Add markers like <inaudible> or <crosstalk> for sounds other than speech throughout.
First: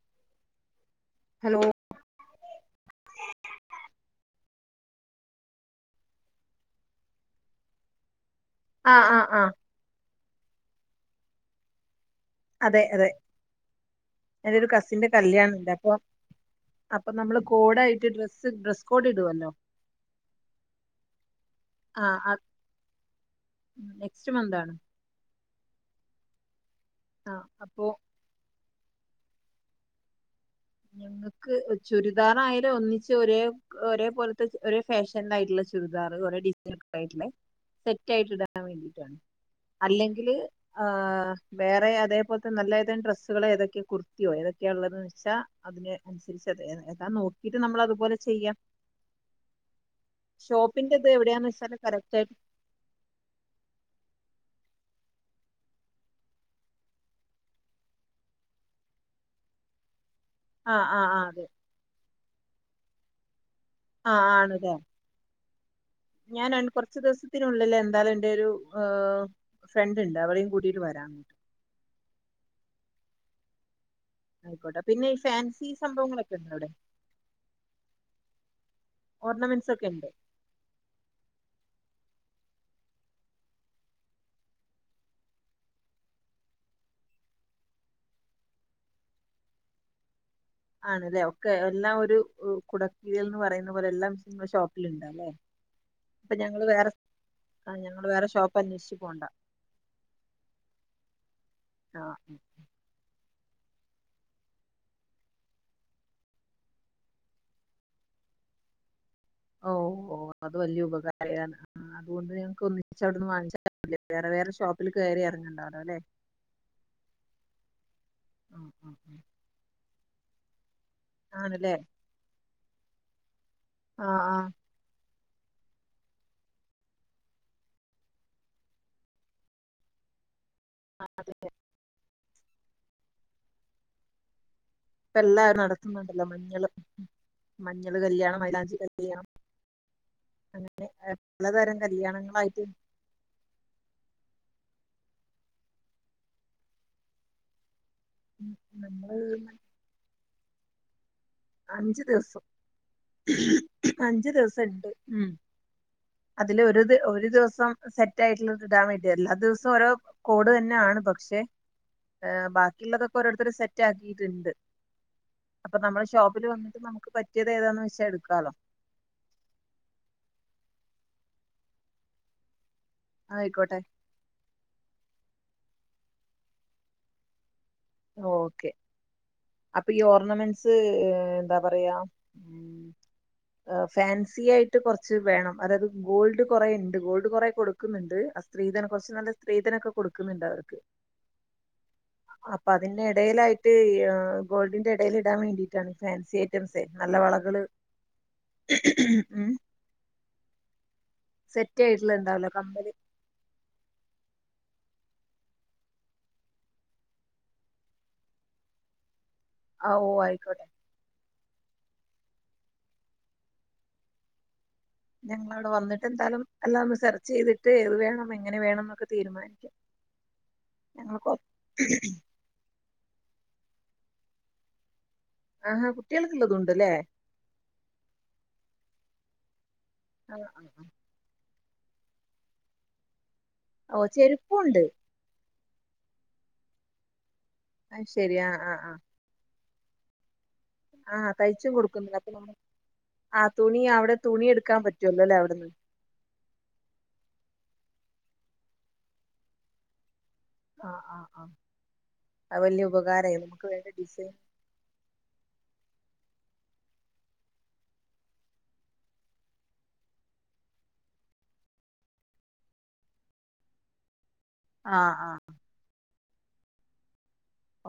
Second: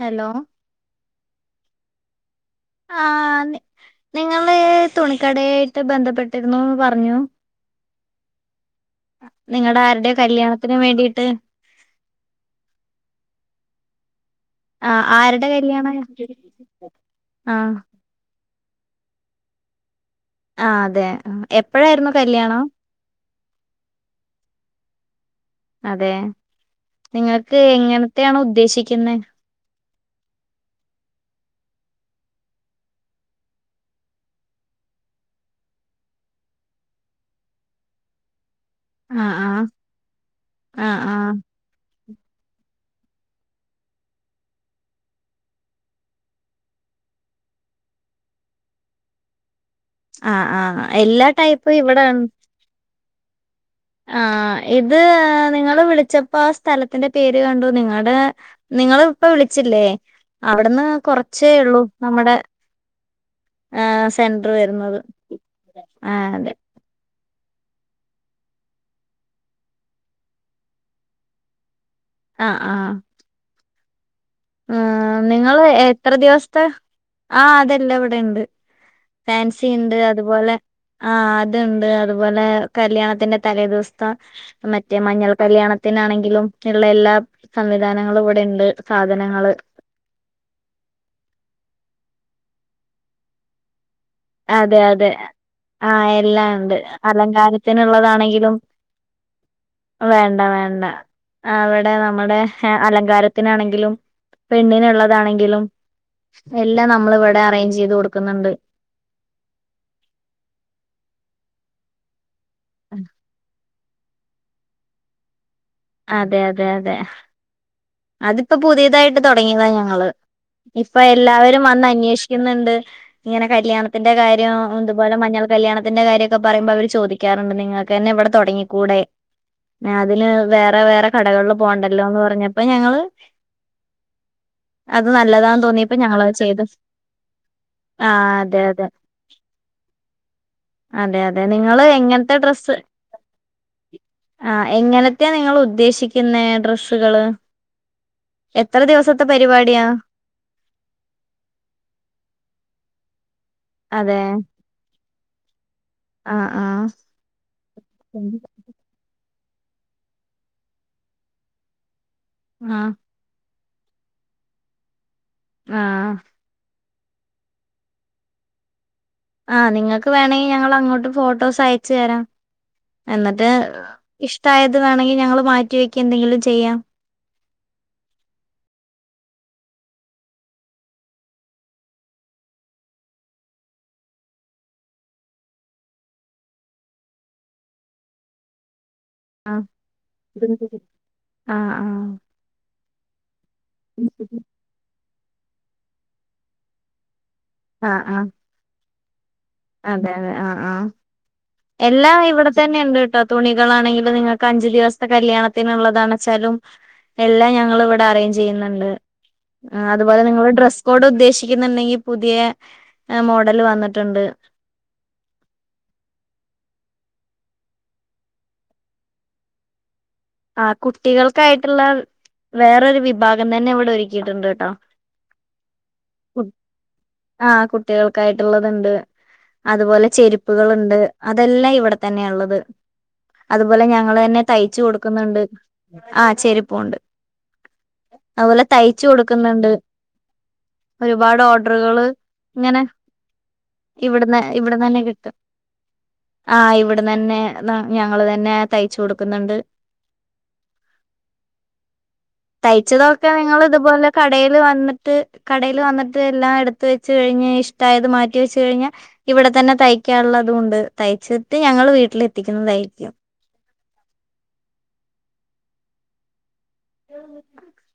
Hello hello ആഹ് നി നിങ്ങള് തുണിക്കടയായിട്ട് ബന്ധപ്പെട്ടിരുന്നുന്ന് പറഞ്ഞു, ആഹ് ആഹ് ആഹ് നിങ്ങടെ ആരുടെയോ കല്യാണത്തിന് വേണ്ടിയിട്ട് അതെ അതെ എന്റെ ഒരു ആഹ് കസിന്റെ ആരുടെ കല്യാണം ഉണ്ട്. കല്യാണ അപ്പൊ, അപ്പൊ നമ്മള് ആഹ് കോടായിട്ട് ഡ്രസ്സ് സ്സ് ഡ്രസ്സ് കോട് ഇടുവല്ലോ ആഹ് അതെ. എപ്പഴായിരുന്നു ആഹ് കല്യാണം? നെക്സ്റ്റ് മന്ത് ആണ്. അതെ. ആഹ് നിങ്ങക്ക് അപ്പോ എങ്ങനെത്തെയാണ് ഉദ്ദേശിക്കുന്നേ? ഞങ്ങക്ക് ചുരിദാർ ആയാലും ഒന്നിച്ച് ഒരേ ഒരേ പോലത്തെ, ഒരേ ഫാഷൻ ആയിട്ടുള്ള ചുരിദാർ, ഒരേ ഡിസൈന് ആയിട്ടുള്ളെ സെറ്റ് ആയിട്ട് ഇടാൻ വേണ്ടിയിട്ടാണ്. ആഹ് ആഹ് അല്ലെങ്കില് ആ ആഹ് ആഹ് വേറേ അതേപോലത്തെ നല്ല ഏതെങ്കിലും ഡ്രസ്സുകൾ, ഏതൊക്കെ കുർത്തിയോ, ഏതൊക്കെയാ ഉള്ളതെന്ന് വെച്ചാ അതിന് അനുസരിച്ചല്ലേ ഏതാ നോക്കീട്ട് നമ്മൾ അതുപോലെ ചെയ്യാം. ആഹ് ആഹ് ഷോപ്പിന്റെ ഇത് എല്ലാ എവിടെയാന്ന് ടൈപ്പും വെച്ചാൽ ഇവിടെ കറക്റ്റ് ആഹ്, ഇത് നിങ്ങൾ വിളിച്ചപ്പോ ആ സ്ഥലത്തിന്റെ പേര് കണ്ടു. നിങ്ങളടെ നിങ്ങള് ഇപ്പം വിളിച്ചില്ലേ, അവിടുന്ന് ആഹ് ആഹ് ആഹ് അതെ കൊറച്ചേ ഒള്ളൂ നമ്മടെ ആഹ് ആണുല്ലേ. ആ അതെ ഞാന് അന് കൊർച്ച് ദിവസം ത്തിനുള്ളിൽ എന്താലും എൻ്റെ ഒരു ഫ്രണ്ട് ഉണ്ട്, അവളേയും കൂട്ടീട്ട് വരാം. ആഹ് ആഹ് ആ, ആയിക്കോട്ടെ പിന്നെ ഈ നിങ്ങൾ ഫാൻസി എത്ര സംഭവങ്ങളൊക്കെ ഉണ്ടോ ദിവസത്തെ, അവിടെ ആ അതെല്ലാം ഇവിടെ ഉണ്ട്. ഫാൻസി ഓർണമെന്റ്സ് ഒക്കെ ഉണ്ട്. അതുപോലെ ആ, അതുണ്ട്. അതുപോലെ കല്യാണത്തിന്റെ തലേ ദിവസം മറ്റേ മഞ്ഞൾ കല്യാണത്തിനാണെങ്കിലും ഉള്ള എല്ലാ സംവിധാനങ്ങളും ഇവിടെ ഉണ്ട്. സാധന സാധനങ്ങൾ. ആണല്ലേ. ഒക്കെ എല്ലാം ഒരു കുടക്കീഴി ൽന്ന് പറയുന്ന പോലെ, എല്ലാം നിങ്ങളെ അതെ അതെ ഷോപ്പിലുണ്ട്ല്ലെ. ആ. എല്ലാം ഉണ്ട്. ഞങ്ങള് വേറെ അലങ്കാരത്തിനുള്ളതാണെങ്കിലും. ഷോപ്പ് അന്വേഷിച്ച് പോണ്ട വേണ്ട വേണ്ട അവിടെ ആഹ് നമ്മുടെ അലങ്കാരത്തിനാണെങ്കിലും, പെണ്ണിനുള്ളതാണെങ്കിലും എല്ലാം നമ്മൾ ഇവിടെ അറേഞ്ച് ചെയ്ത് കൊടുക്കുന്നുണ്ട്. ഓ, ഓ അത് വലിയ ഉപകാരമാണ്. അതുകൊണ്ട് ഞങ്ങക്ക് ഒന്നിച്ച് അവിടുന്ന് വാങ്ങിച്ചാ മതിയല്ലോ. വേറെ വേറെ ഷോപ്പിൽ കയറി ഇറങ്ങണ്ടാലോ, അല്ലേ. അതെ, അതെ, അതെ. അതിപ്പോ പുതിയതായിട്ട് തുടങ്ങിയതാ ഞങ്ങള്, ഇപ്പൊ എല്ലാവരും ആണല്ലേ വന്ന് അന്വേഷിക്കു ന്നുണ്ട്. ഇങ്ങനെ കല്യാണത്തിന്റെ ആഹ് ആഹ് കാര്യം അതുപോലെ മഞ്ഞൾ കല്യാണത്തിന്റെ കാര്യൊക്കെ പറയുമ്പോ അവര് ചോദിക്കാറുണ്ട്, നിങ്ങൾക്ക് തന്നെ ഇവിടെ തുടങ്ങിക്കൂടെ അതിന് വേറെ പിന്നെ വേറെ കടകളിൽ പോകണ്ടല്ലോന്ന് പറഞ്ഞപ്പോ ഞങ്ങള് അത് ഇപ്പ എല്ലാം നല്ലതാന്ന് തോന്നിയപ്പോ ഞങ്ങളത് ചെയ്തു. മഞ്ഞൾ ആ കല്യാണം, അതെ മൈലാഞ്ചി അതെ കല്യാണം. അതെ, അതെ പലതരം നിങ്ങള് എങ്ങനത്തെ കല്യാണങ്ങളായിട്ട് ഡ്രസ്സ് ആ, എങ്ങനത്തെയാ നിങ്ങൾ ഉദ്ദേശിക്കുന്നത് ഡ്രസ്സുകള് എത്ര നമ്മള് ദിവസത്തെ പരിപാടിയാ? അഞ്ചു ദിവസം. അതെ അഞ്ചു ദിവസം ഉണ്ട്. ഉം. ആ അതില് ആ ഒരു, ഒരു ദിവസം സെറ്റ് ആയിട്ടുള്ള ഇടാൻ വേണ്ടി വരില്ല. എല്ലാ ദിവസം ഓരോ കോട് തന്നെയ ആണ്. പക്ഷെ, ആ ബാക്കിയുള്ളതൊ രോരുത്തര് സെറ്റ് ആക്കിയിട്ടുണ്ട്. അപ്പോ നമ്മൾ ആ ഷോപ്പിൽ വന്നിട്ട് പറ്റിയത് ഏതാന്ന് വെച്ചാൽ എടുക്കാലോ. ആ, നിങ്ങൾക്ക് വേണമെങ്കിൽ ഞങ്ങൾ അങ്ങോട്ട് ഫോട്ടോസ് അയച്ചു തരാം. എന്നിട്ട് ആയിക്കോട്ടെ ഇഷ്ടായത് വേണമെങ്കിൽ ഞങ്ങൾ മാറ്റിവെക്കുക. എന്തെങ്കിലും ചെയ്യാം. ഓക്കെ. അപ്പോ ഈ ഓർണമെന്റ്സ്. എന്താ പറയാ <inaudible> ഫാൻസി ആയിട്ട് കുറച്ച് വേണം. അതായത്, ഗോൾഡ് കുറെ ഉണ്ട്. ഗോൾഡ് കുറെ കൊടുക്കുന്നുണ്ട്. ഹസ് സ്ത്രീധനം കുറച്ച് നല്ല ആഹ് സ്ത്രീധനൊക്കെ, കൊടുക്കുന്നുണ്ട്. അവർക്ക് ആഹ് അപ്പ അതിന്റെ ഇടെലായിറ്റ് യ് ഗോൾഡിന്റെ എടെല് ഇടാൻ വേണ്ടിയിട്ട ണ്. ഫാൻസി ഐറ്റംസെ, നല്ല വളകള് ആ, ആ. ഉം <unintelligible> അതെ, അതെ, ആ ആ. സെറ്റ് ആയിട്ടുള്ള എല്ലാം ഇവിട ഉണ്ടാവല്ലോ കമ്മല് തന്നെണ്ട്ട്ടോ. തുണികളാണെങ്കിലും, നിങ്ങൾക്ക് അഞ്ചു ദിവസത്തെ കല്യാണത്തിനുള്ളതാണച്ചാലും. എല്ലാം, ഞങ്ങളിവിടെ അറേഞ്ച് ചെയ്യുന്നുണ്ട്. ആ, ഓ അതുപോലെ നിങ്ങൾ ആയിക്കോട്ടെ ഡ്രസ്സ് കോഡ് ഉദ്ദേശിക്കുന്നുണ്ടെങ്കി, പുതിയ മോഡല് വന്നിട്ടുണ്ട്. ഞങ്ങളവടെ വന്നിട്ട് ന്തായാലും എല്ലാം ഒന്ന് സെർച്ച് ചെയ്തിട്ട്, ഏത് വേണം എങ്ങനെ വേണന്നൊക്കെ തീരുമാനി <inaudible> ആഹ് കുട്ടികൾക്കായിട്ടുള്ള വേറൊരു വിഭാഗം തന്നെ ഇവിടെ ഒരുക്കീട്ടുണ്ട് കെട്ടോ. ആഹാ കുട്ടികൾക്കുള്ളതുണ്ട് ഇല്ലേ. ആഹ് കുട്ടികൾക്കായിട്ടുള്ളത് ഇണ്ട് അതുപോലെ ആ ചെരുപ്പുകള് ആ ഇണ്ട്. അതെല്ലാം ഇവിടെ തന്നെയാ ഉള്ളത് അതുപോലെ ഓ ഞങ്ങള് തന്നെയാ തയ്ച്ചു ചെരുപ്പുണ്ട് കൊടുക്ക് ക്കുന്നുണ്ട് ആഹ് ചെരിപ്പും ഒണ്ട് അത് ശരി അതെ ആ പോലെ തയ്ച്ച് കൊടുക്കുന്നുണ്ട്. ആഹ് ഒരുപാട് തയ്ച്ച് ഓർഡറുകള് കൊടുക്കുണ്ട് അപ്പൊ നമ്മള്, ഇങ്ങനെ - ആഹ് തുണി അവിടെ ഇവിടുന്ന് തുണി എടുക്കാൻ പറ്റുവല്ലോ അല്ലെ അവിടുന്ന്. ആഹ് ഇവിടുന്ന് തന്നെ ഞങ്ങള് തന്നെ തയ്ച്ചു കൊടുക്കുന്നുണ്ട്. ആഹ് ആഹ് ആഹ്. അത് വലിയ തയ്ച്ചതോക്കെ ഉപകാരമായി നിങ്ങള് നമുക്ക് വേണ്ട ഇതുപോലെ ഡിസൈൻ കടെ ഇത് വന്നിട്ട് കടെല് വന്നിട്ട് എല്ലാം എടുത്ത് വെച്ച് കഴിഞ് ഇഷ്ടായത് മാറ്റി വെച്ച് കഴിഞ്ഞാ ഇവിടെ തന്നെ തയ്ക്കാനുള്ളതും ഒണ്ട് തയ്ച്ചിട്ട് ഞങ്ങള് വീട്ടില് എത്തിക്കുന്നതായിരിക്കും. ആഹ് ആഹ്. <inaudible>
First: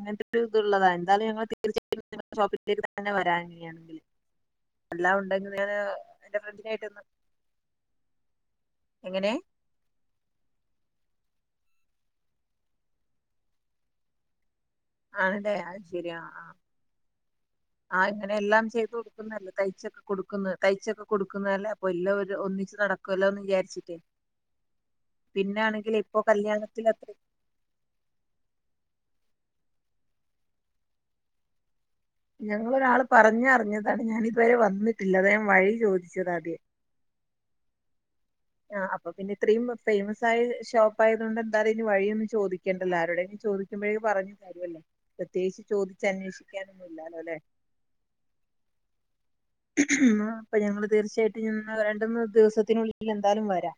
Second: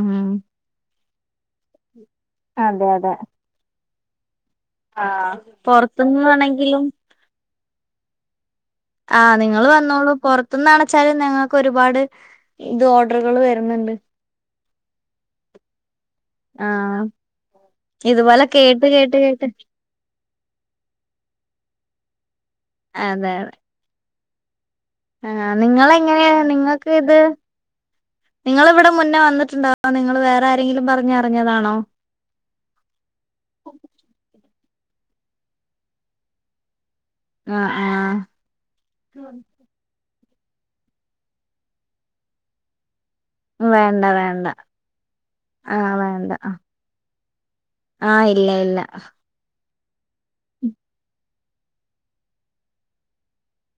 ഉം ഷോപ്പിലേക്ക് അതെ തന്നെ അതെ വരാൻ കഴിയാണെങ്കിൽ. ആ എല്ലാം ഉണ്ടെങ്കി ഞാന് എൻ്റെ ഫ്രൺസിനെ പുറത്തുനിന്നാണെങ്കിലും ആയിട്ടൊന്ന്- ആഹ് നിങ്ങള് വന്നോളൂ കൊ - ഇവിടുന്ന് അയച്ചാലും ഞങ്ങൾക്ക് ഒരുപാട് ഇത് ഓർഡറുകൾ വരുന്നുണ്ട്. ആണല്ലെ അയ് ശരിയാ ആഹ് ആഹ് ആഹ് ഇങ്ങനെ ഇതുപോലെ എല്ലാം കേട്ട് ചെയ്ത് കേട്ട് കേട്ട് കൊടുക്കുന്നല്ലോ തയ്ച്ചൊക്കെ- കൊടുക്കുന്ന തയ്ച്ചൊക്കെ കൊടുക്കുന്നല്ലേ അപ്പൊ എല്ലാം ഒരു ഒന്നിച്ച് അതെ നടക്കല്ലോന്ന് വിചാരിച്ചിട്ടേ ആഹ് പിന്നെ ആണെങ്കില് ഇപ്പൊ നിങ്ങളെങ്ങനെയാ. നിങ്ങക്ക് കല്യാണത്തിലത്ര ഇത് - നിങ്ങള് ഇവിടെ മുന്നേ വന്നിട്ടുണ്ടോ അതോ നിങ്ങള് വേറെ ആരെങ്കിലും, പറഞ്ഞറിഞ്ഞതാണോ ഞങ്ങള് ഒരാള് പറഞ്ഞ് അറിഞ്ഞതാണ്. ഞാൻ ഇതുവരെ വന്നിട്ടില്ല. അതാ ഞാൻ വഴി ചോദിച്ചത് ആദ്യം ആഹ് ആഹ്. ആഹ് അപ്പ പിന്നെ ഇത്രയും ഫൈമസായ ഷോപ്പായതു കൊണ്ട് എന്തായാലും ഇനി വഴിയൊന്നും ചോദിക്കേണ്ടല്ലോ, ആരോടെലും. ചോദിക്കുമ്പോഴേ വഴി വേണ്ട പറഞ്ഞു വേണ്ട തരുവല്ലേ. പ്രത്യേകിച്ച് ആഹ് ചോദിച്ച് വേണ്ട അന്വേഷിക്കാനൊന്നും ഇല്ലാലോ ഇല്ലേ. ആഹ് ഇല്ല ഇല്ല. എന്നാ അപ്പ ഞങ്ങള് തീർച്ചയായിട്ടും എന്നാ രണ്ട് മൂന്ന് ദിവസത്തിനുള്ളിൽ എന്തായാലും വരാം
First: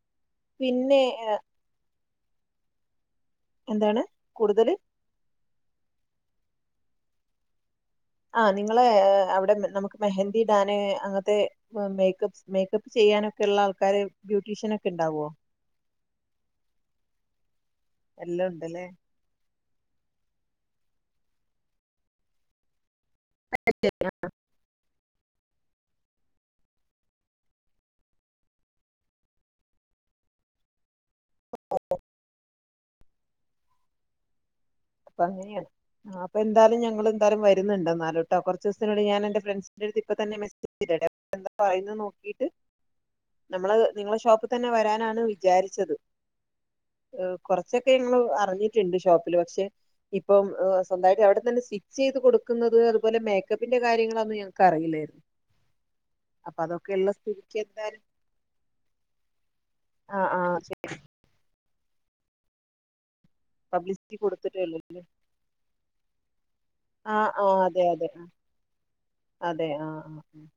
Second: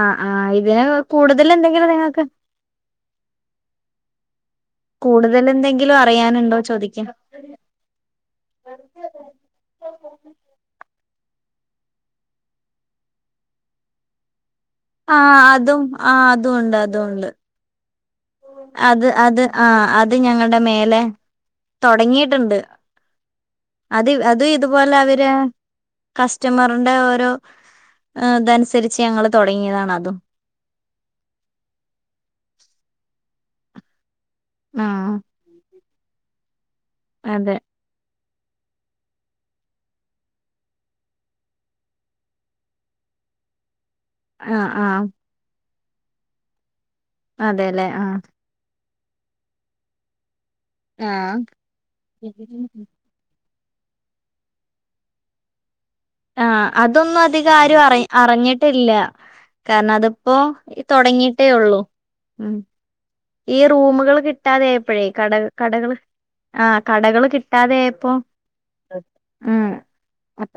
ആഹ്, ആഹ്, ഇതിന് പിന്നെ ഏഹ്, കൂടുതല് എന്തെങ്കിലും നിങ്ങക്ക്- എന്താണ് കൂടുതല്- കൂടുതല് എന്തെങ്കിലും അറിയാനുണ്ടോന്ന് ചോദിക്കാ. ആഹ് നിങ്ങള് അവിടെ നമുക്ക് മെഹെന്ദി ഇടാന് അന്നത്തെ- ഇപ്പം മേക്കപ്പ്സ് മേക്കപ്പ് ചെയ്യാനൊക്കെയുള്ള ആൾക്കാര് ബ്യൂട്ടീഷ്യനൊ ആഹ് അതും ആഹ് അതും ഒണ്ട് അതും ഒണ്ട് എല്ലാം ഒണ്ട് ഇല്ലേ അത് ആഹ് അത് ഞങ്ങടെ മേലെ തൊടങ്ങിട്ടുണ്ട് <unintelligible> അത് അത് ഇതുപോലെ അവര് കസ്റ്റമറിന്റെ ഓരോ- അത് അനുസരിച്ച് ഞങ്ങള് തൊടങ്ങിയതാണ് അതും ആഹ് അപ്പ അങ്ങനെയാണ് അപ്പൊ എന്തായാലും ഞങ്ങള് എന്തായാലും അതെ വരുന്നുണ്ട് എന്നാലും- ട്ടോ കൊറച്ച് ദെവസത്തിനുള്ളി ഞാന് എന്റെ ഫ്രണ്ട്സിന്റെടുത്ത് ഇപ്പൊത്തന്നെ മെസെജ് ഇടട്ടെ എന്താ പറയുന്നേ നോക്കിട്ട്- <inaudible> നമ്മള് നിങ്ങളെ ഷോപ്പ് ആഹ് തന്നെ ആഹ് വരാനാണ് വിചാരിച്ചത് ഇഹ് അതെല്ലേ കൊറച്ചൊക്കെ ഞങ്ങള് ആഹ് അറിഞ്ഞിട്ടിണ്ട് ഷോപ്പില് പക്ഷെ ഇപ്പം ഈഹ് സ്വന്തായിട്ട് ആഹ് അവിടെതന്നെ സ്റ്റിച്ച് ചെയ്തു കൊടുക്കുന്നത് അതുപോലെ മേക്കപ്പിന്റെ കാര്യങ്ങളൊന്നും ഞങ്ങൾക്ക് അറിയില്ലായിരുന്നു അപ്പൊ ആഹ് അതൊക്കെയുള്ള അതൊന്നും സ്ഥിതിക്ക് അധികാരും ആഹ് എന്തായാലും അറിഞ്ഞിട്ടില്ല കാരണം ആ അതിപ്പോ ആ തുടങ്ങിട്ടേ ഉള്ളൂ ഹുമ് ഈ റൂമുകൾ പബ്ലിസിറ്റി കൊടുത്തിട്ടേള്ളൂല്ലേ കിട്ടാതായപ്പഴേ കട കടകൾ ആഹ് ആ കടകള് ആ അതെ അതെ കിട്ടാതായപ്പോ ആ, ഹ് അതെ മ് ആ ആ അപ്പ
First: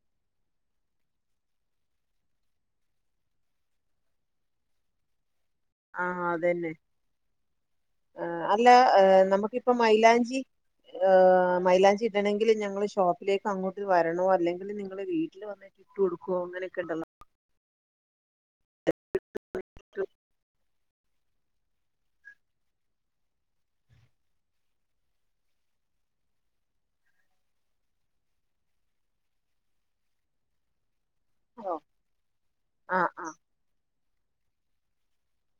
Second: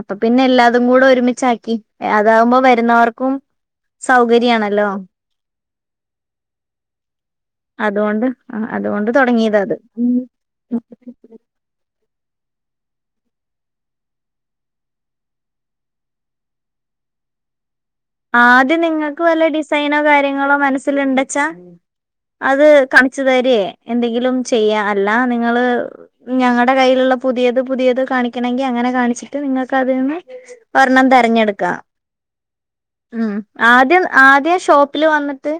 അപ്പൊ പിന്നെ എല്ലാതും കൂടെ ഒരുമിച്ചാക്കി അതാകുമ്പോ വരുന്നവർക്കും സൗകര്യാണല്ലോ ആഹ് അതന്നെ അതുകൊണ്ട് ആഹ് അല്ല അതുകൊണ്ട് തുടങ്ങിയതാ നമുക്കിപ്പൊ അത്. ഉം. മൈലാഞ്ചി ഈഹ് മൈലാഞ്ചി ഇ വേണെങ്കിൽ ഞങ്ങൾ ഷോപ്പിലേക്ക് അങ്ങോട്ട് വരണോ അല്ലെങ്കിൽ നിങ്ങള് വീട്ടില് വന്നിട്ട് കൊടുക്കോ അങ്ങനൊക്കെ ഉണ്ടല്ലോ ആദ്യം നിങ്ങക്ക് വല്ല ഡിസൈനോ ഉണ്ടല്ലോ കാര്യങ്ങളോ മനസ്സില്ണ്ടച്ചാ അത് കാണിച്ചു തരേ എന്തെങ്കിലും ചെയ്യ അല്ല നിങ്ങള് ഞങ്ങടെ കൈയിലുള്ള പുതിയത് പുതിയത് കാണിക്കണങ്കി അങ്ങനെ കാണിച്ചിട്ട് നിങ്ങക്ക് അതിൽന്ന് ഒരെണ്ണം തിരഞ്ഞെടുക്കാ ആഹ് ഹ് ആഹ് മ് ആദ്യം ആദ്യം ഷോപ്പില് വന്നിട്ട്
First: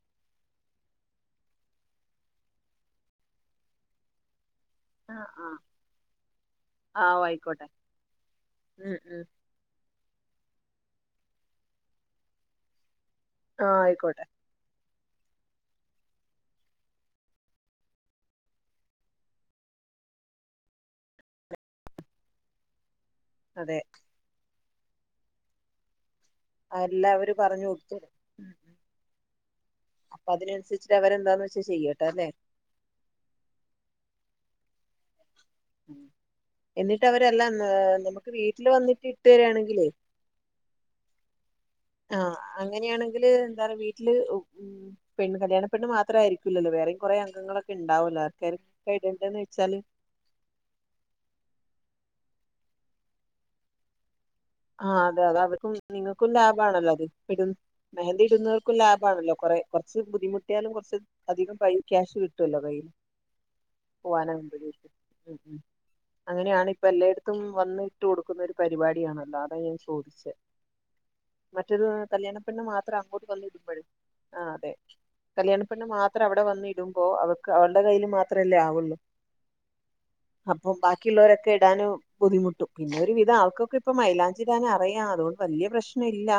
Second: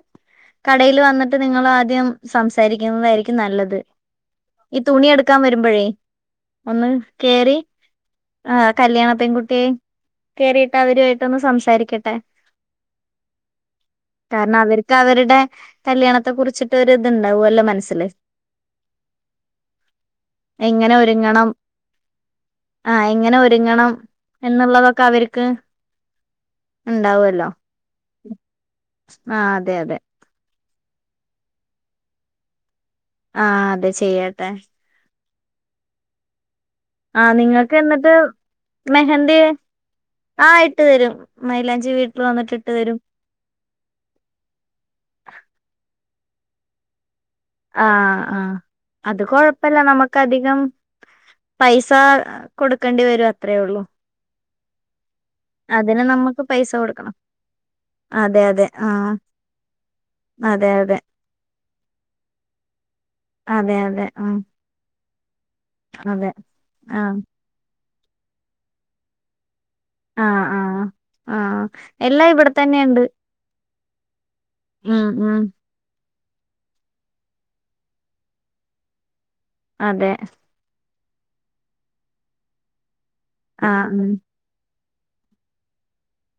കടേൽ വന്നിട്ട് നിങ്ങൾ ആദ്യം സംസാരിക്കുന്നതായിരിക്കും നല്ലത് ഈ തുണി ആഹ് എടുക്കാൻ ആഹ് വരുമ്പഴേ ഒന്ന് ആഹ് കേറി ആയിക്കോട്ടെ ആഹ് ഉം കല്യാണ ഉം പെൺകുട്ടിയേം കേറിയിട്ട് അവരൊയിട്ടൊന്ന് സംസാരിക്കട്ടെ ആഹ് ആയിക്കോട്ടെ കാരണം അവർക്ക് അവര്ടെ കല്യാണത്തെ കുറിച്ചിട്ട് ഒരു ഇതുണ്ടാവല്ലോ മനസ്സില് എങ്ങനെ ഒരുങ്ങണം ആഹ് എങ്ങനെ അതെ ഒരുങ്ങണം എന്നുള്ളതൊക്കെ അവർക്ക് അല്ല അവര് ഉണ്ടാവുമല്ലോ പറഞ്ഞതൊട്ടും ആഹ് അതെ അതെ അതിനനുസരിച്ച് അവരെന്താന്ന്ച്ചാ ചെയ്യട്ടെ അല്ലേ ആഹ് അതെ ചെയ്യട്ടെ ആഹ് എന്നിട്ടവരെല്ലാം നോ നിങ്ങൾക്ക് എന്നിട്ട് നമുക്ക് വീട്ടിൽ വന്നിട്ട് ഇട്ട് മെഹന്തി തരാണെങ്കിലെയ് ആഹ് ഇട്ട് തരും മൈലാഞ്ചി വീട്ടിൽ വന്നിട്ട് ഇട്ട് തരും ഇതില് എന്താണ് വീട്ടില് ഉം പെണ്ണ് കല്യാണപെണ്ണ് മാത്രം ആയിരിക്കില്ലല്ലോ വേറെയും കൊറെ അംഗങ്ങളൊ ആഹ് ആഹ് അത് കൊഴപ്പല്ല നമുക്ക് അധികം പൈസ കൊടുക്കണ്ടി വരും അത്രേ ഒള്ളൂ ആഹ് അതെ അതെ അത്ക്കും നിങ്ങൾക്കും നമുക്ക് പൈസ ലാഭാണല്ലോ അത് കൊടുക്കണം ഇട് മെഹന്തി അതെ അതെ ഇടുന്നോർക്കും ആഹ് ലാഭാണല്ലോ കുറേ കുറച്ച് അതെ ബുദ്ധിമുട്ടിയാലും അതെ കുറച്ച് അധികം പൈ ക്യാഷ് കിട്ടുവല്ലോ കയ്യില് അതെ അതെ പോവാന് <unintelligible> ഉം ഹ് മ് ഹ്മ്മ് അതെ അങ്ങനെയാണ് ഇപ്പൊ ആഹ് എല്ലായിടത്തും വന്ന് ഇട്ട് കൊടുക്കുന്ന ഒരു പരിപാടിയാണല്ലോ അതാ ഞാൻ ചോദിച്ചേ ആഹ് ആഹ് ആഹ് മറ്റൊരു എല്ലാം ഇവിടെ കല്യാണപ്പെണ്ണ് മാത്രം തന്നെയുണ്ട് അങ്ങോട്ട് വന്ന് ഇടുമ്പോഴേ ആഹ് അതെ ഉം ഉം കല്യാണ പെണ്ണ് മാത്രം അവിടെ വന്ന് ഇടുമ്പോ അവർക്ക് അവടെ കയ്യിൽ മാത്രല്ലേ ആവൊള്ളൂ അതെ അപ്പൊ ബാക്കിയുള്ളോരൊക്കെ ഇടാൻ ബുദ്ധിമുട്ടും പിന്നെ ഒരു വിധം ആർക്കൊക്കെ ആഹ് ഉം <unintelligible> അറിയാം അതോണ്ട് വല്ല്യ പ്രശ്ന ഇല്ല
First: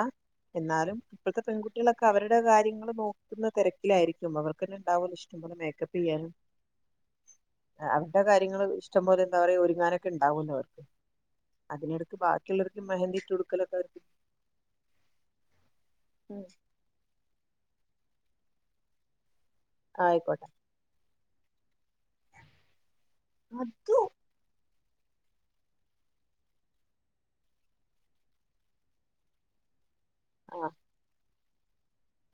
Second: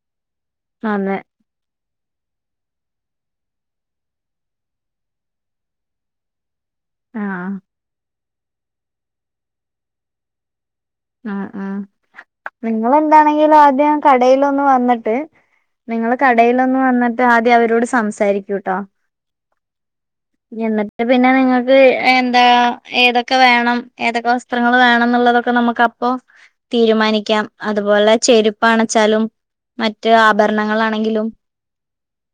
എന്നാലും അതെ ഇപ്പോഴത്തെ പെൺകു. കുട്ടികളൊക്കെ അവരുടെ കാര്യങ്ങൾ നോക്കുന്ന തെരക്കിലായിരിക്കും അവർക്കന്നെ ഉണ്ടാവല്ലോ ഇഷ്ട. ടമ്പോലെ മേക്കപ്പെയ്യാനും. ആഹ് അവരുടെ കാര്യങ്ങള് ഇഷ്ടം പോലെ എന്താ പറയാ ഒരുങ്ങാനൊക്കെ ഉണ്ടാവല്ലോ അവർക്ക് അതിനെടുക്ക് ബാ. നിങ്ങെന്താണെങ്കിലും ആദ്യം കടയിലൊന്ന് വന്നിട്ട് നിങ്ങൾ കടയിൽ ഒ. ന്ന് വന്നിട്ട് ആദ്യം അവരോട് സംസാരിക്കൂട്ടോ ആയിക്കോട്ടെ എന്നിട്ട് പിന്നെ നിങ്ങക്ക് എന്താ ഏതൊക്കെ വേണം അതു ഏതൊക്കെ വസ് സ്ത്രങ്ങൾ വേണംന്നുള്ളതൊക്കെ നമുക്ക് അ പ്പൊ തീരുമാനിക്കാം അതുപോലെ ചെരുപ്പാണച്ചാലും മറ്റ് ആ ആഭരണങ്ങളാ ണെങ്കിലും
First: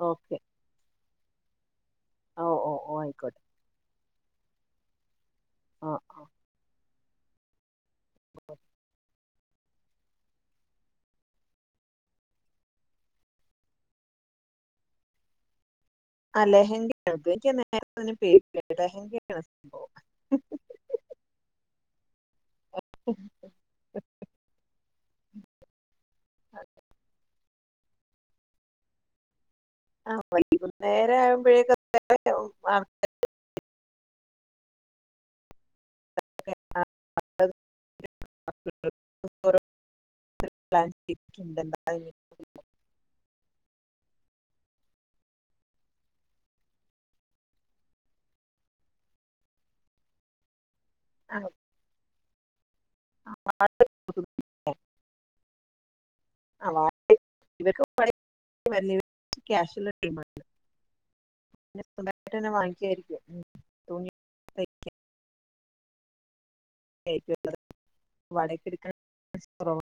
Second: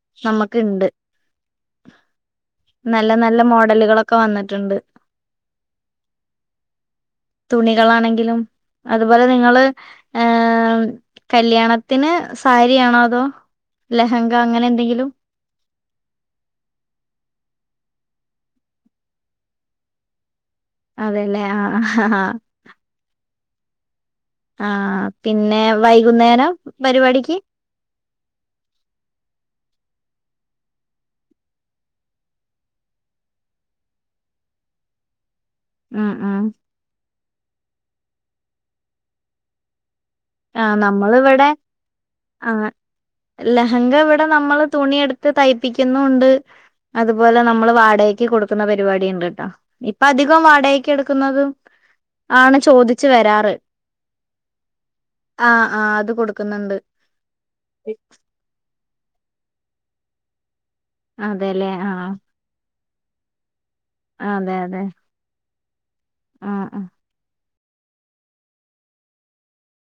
ഓക്കെ നമ്മക്ക്ണ്ട് ഓ ഓ ഓ നല്ല നല്ല ആയിക്കോട്ടെ മോഡലുകളൊക്കെ വന്നിട്ടുണ്ട് ആ തുണികളാണെങ്കിലും അതുപോലെ നിങ്ങള് ഏഹ് കല്യാണത്തിന് സാരിയാണോ അതോ. ലെഹങ്ക അങ്ങനെ എന്തെങ്കിലും ആഹ് ലഹങ്കണ <inaudible> ലഹങ്കാണ് സംഭവം. അതെല്ലേ ആഹ് ആഹ്. <inaudible> ആ ആ പിന്നെ വൈകുന്നേരം പരിപാടിക്ക് ആഹ് വൈകുന്നേര ആവുമ്പോഴേക്ക് <inaudible> ആഹ് ആഹ്. <unintelligible> ആഹ് നമ്മളിവിടെ <unintelligible> ആഹ് ലഹങ്ക വിടെ നമ്മള് തുണി എടുത്ത് തയ്പ്പിക്കുന്നുണ്ട്. അതുപോലെ നമ്മള് വാടകക്ക് കൊടുക്കുന്ന പരിപാടി ഉണ്ട്ട്ടാ ഇപ്പ അധികം വാടക. ക്ക് എടുക്കുന്നതും ആണ് ചോദിച്ചു വരാറ്. ആഹ് ആഹ് അത് കൊടു ആഹ് <unintelligible> ക്യാഷ്ള്ള ടീമാ. അതെല്ലേ ആഹ്. ങ്ങട്ടെനെ വാങ്ങിക്കായിരിക്കും. തുണി ആ അതെ അതെ ആഹ് ആഹ് <unintelligible> വടക്കെടുക്കാന പൈസ കൊറവാണ്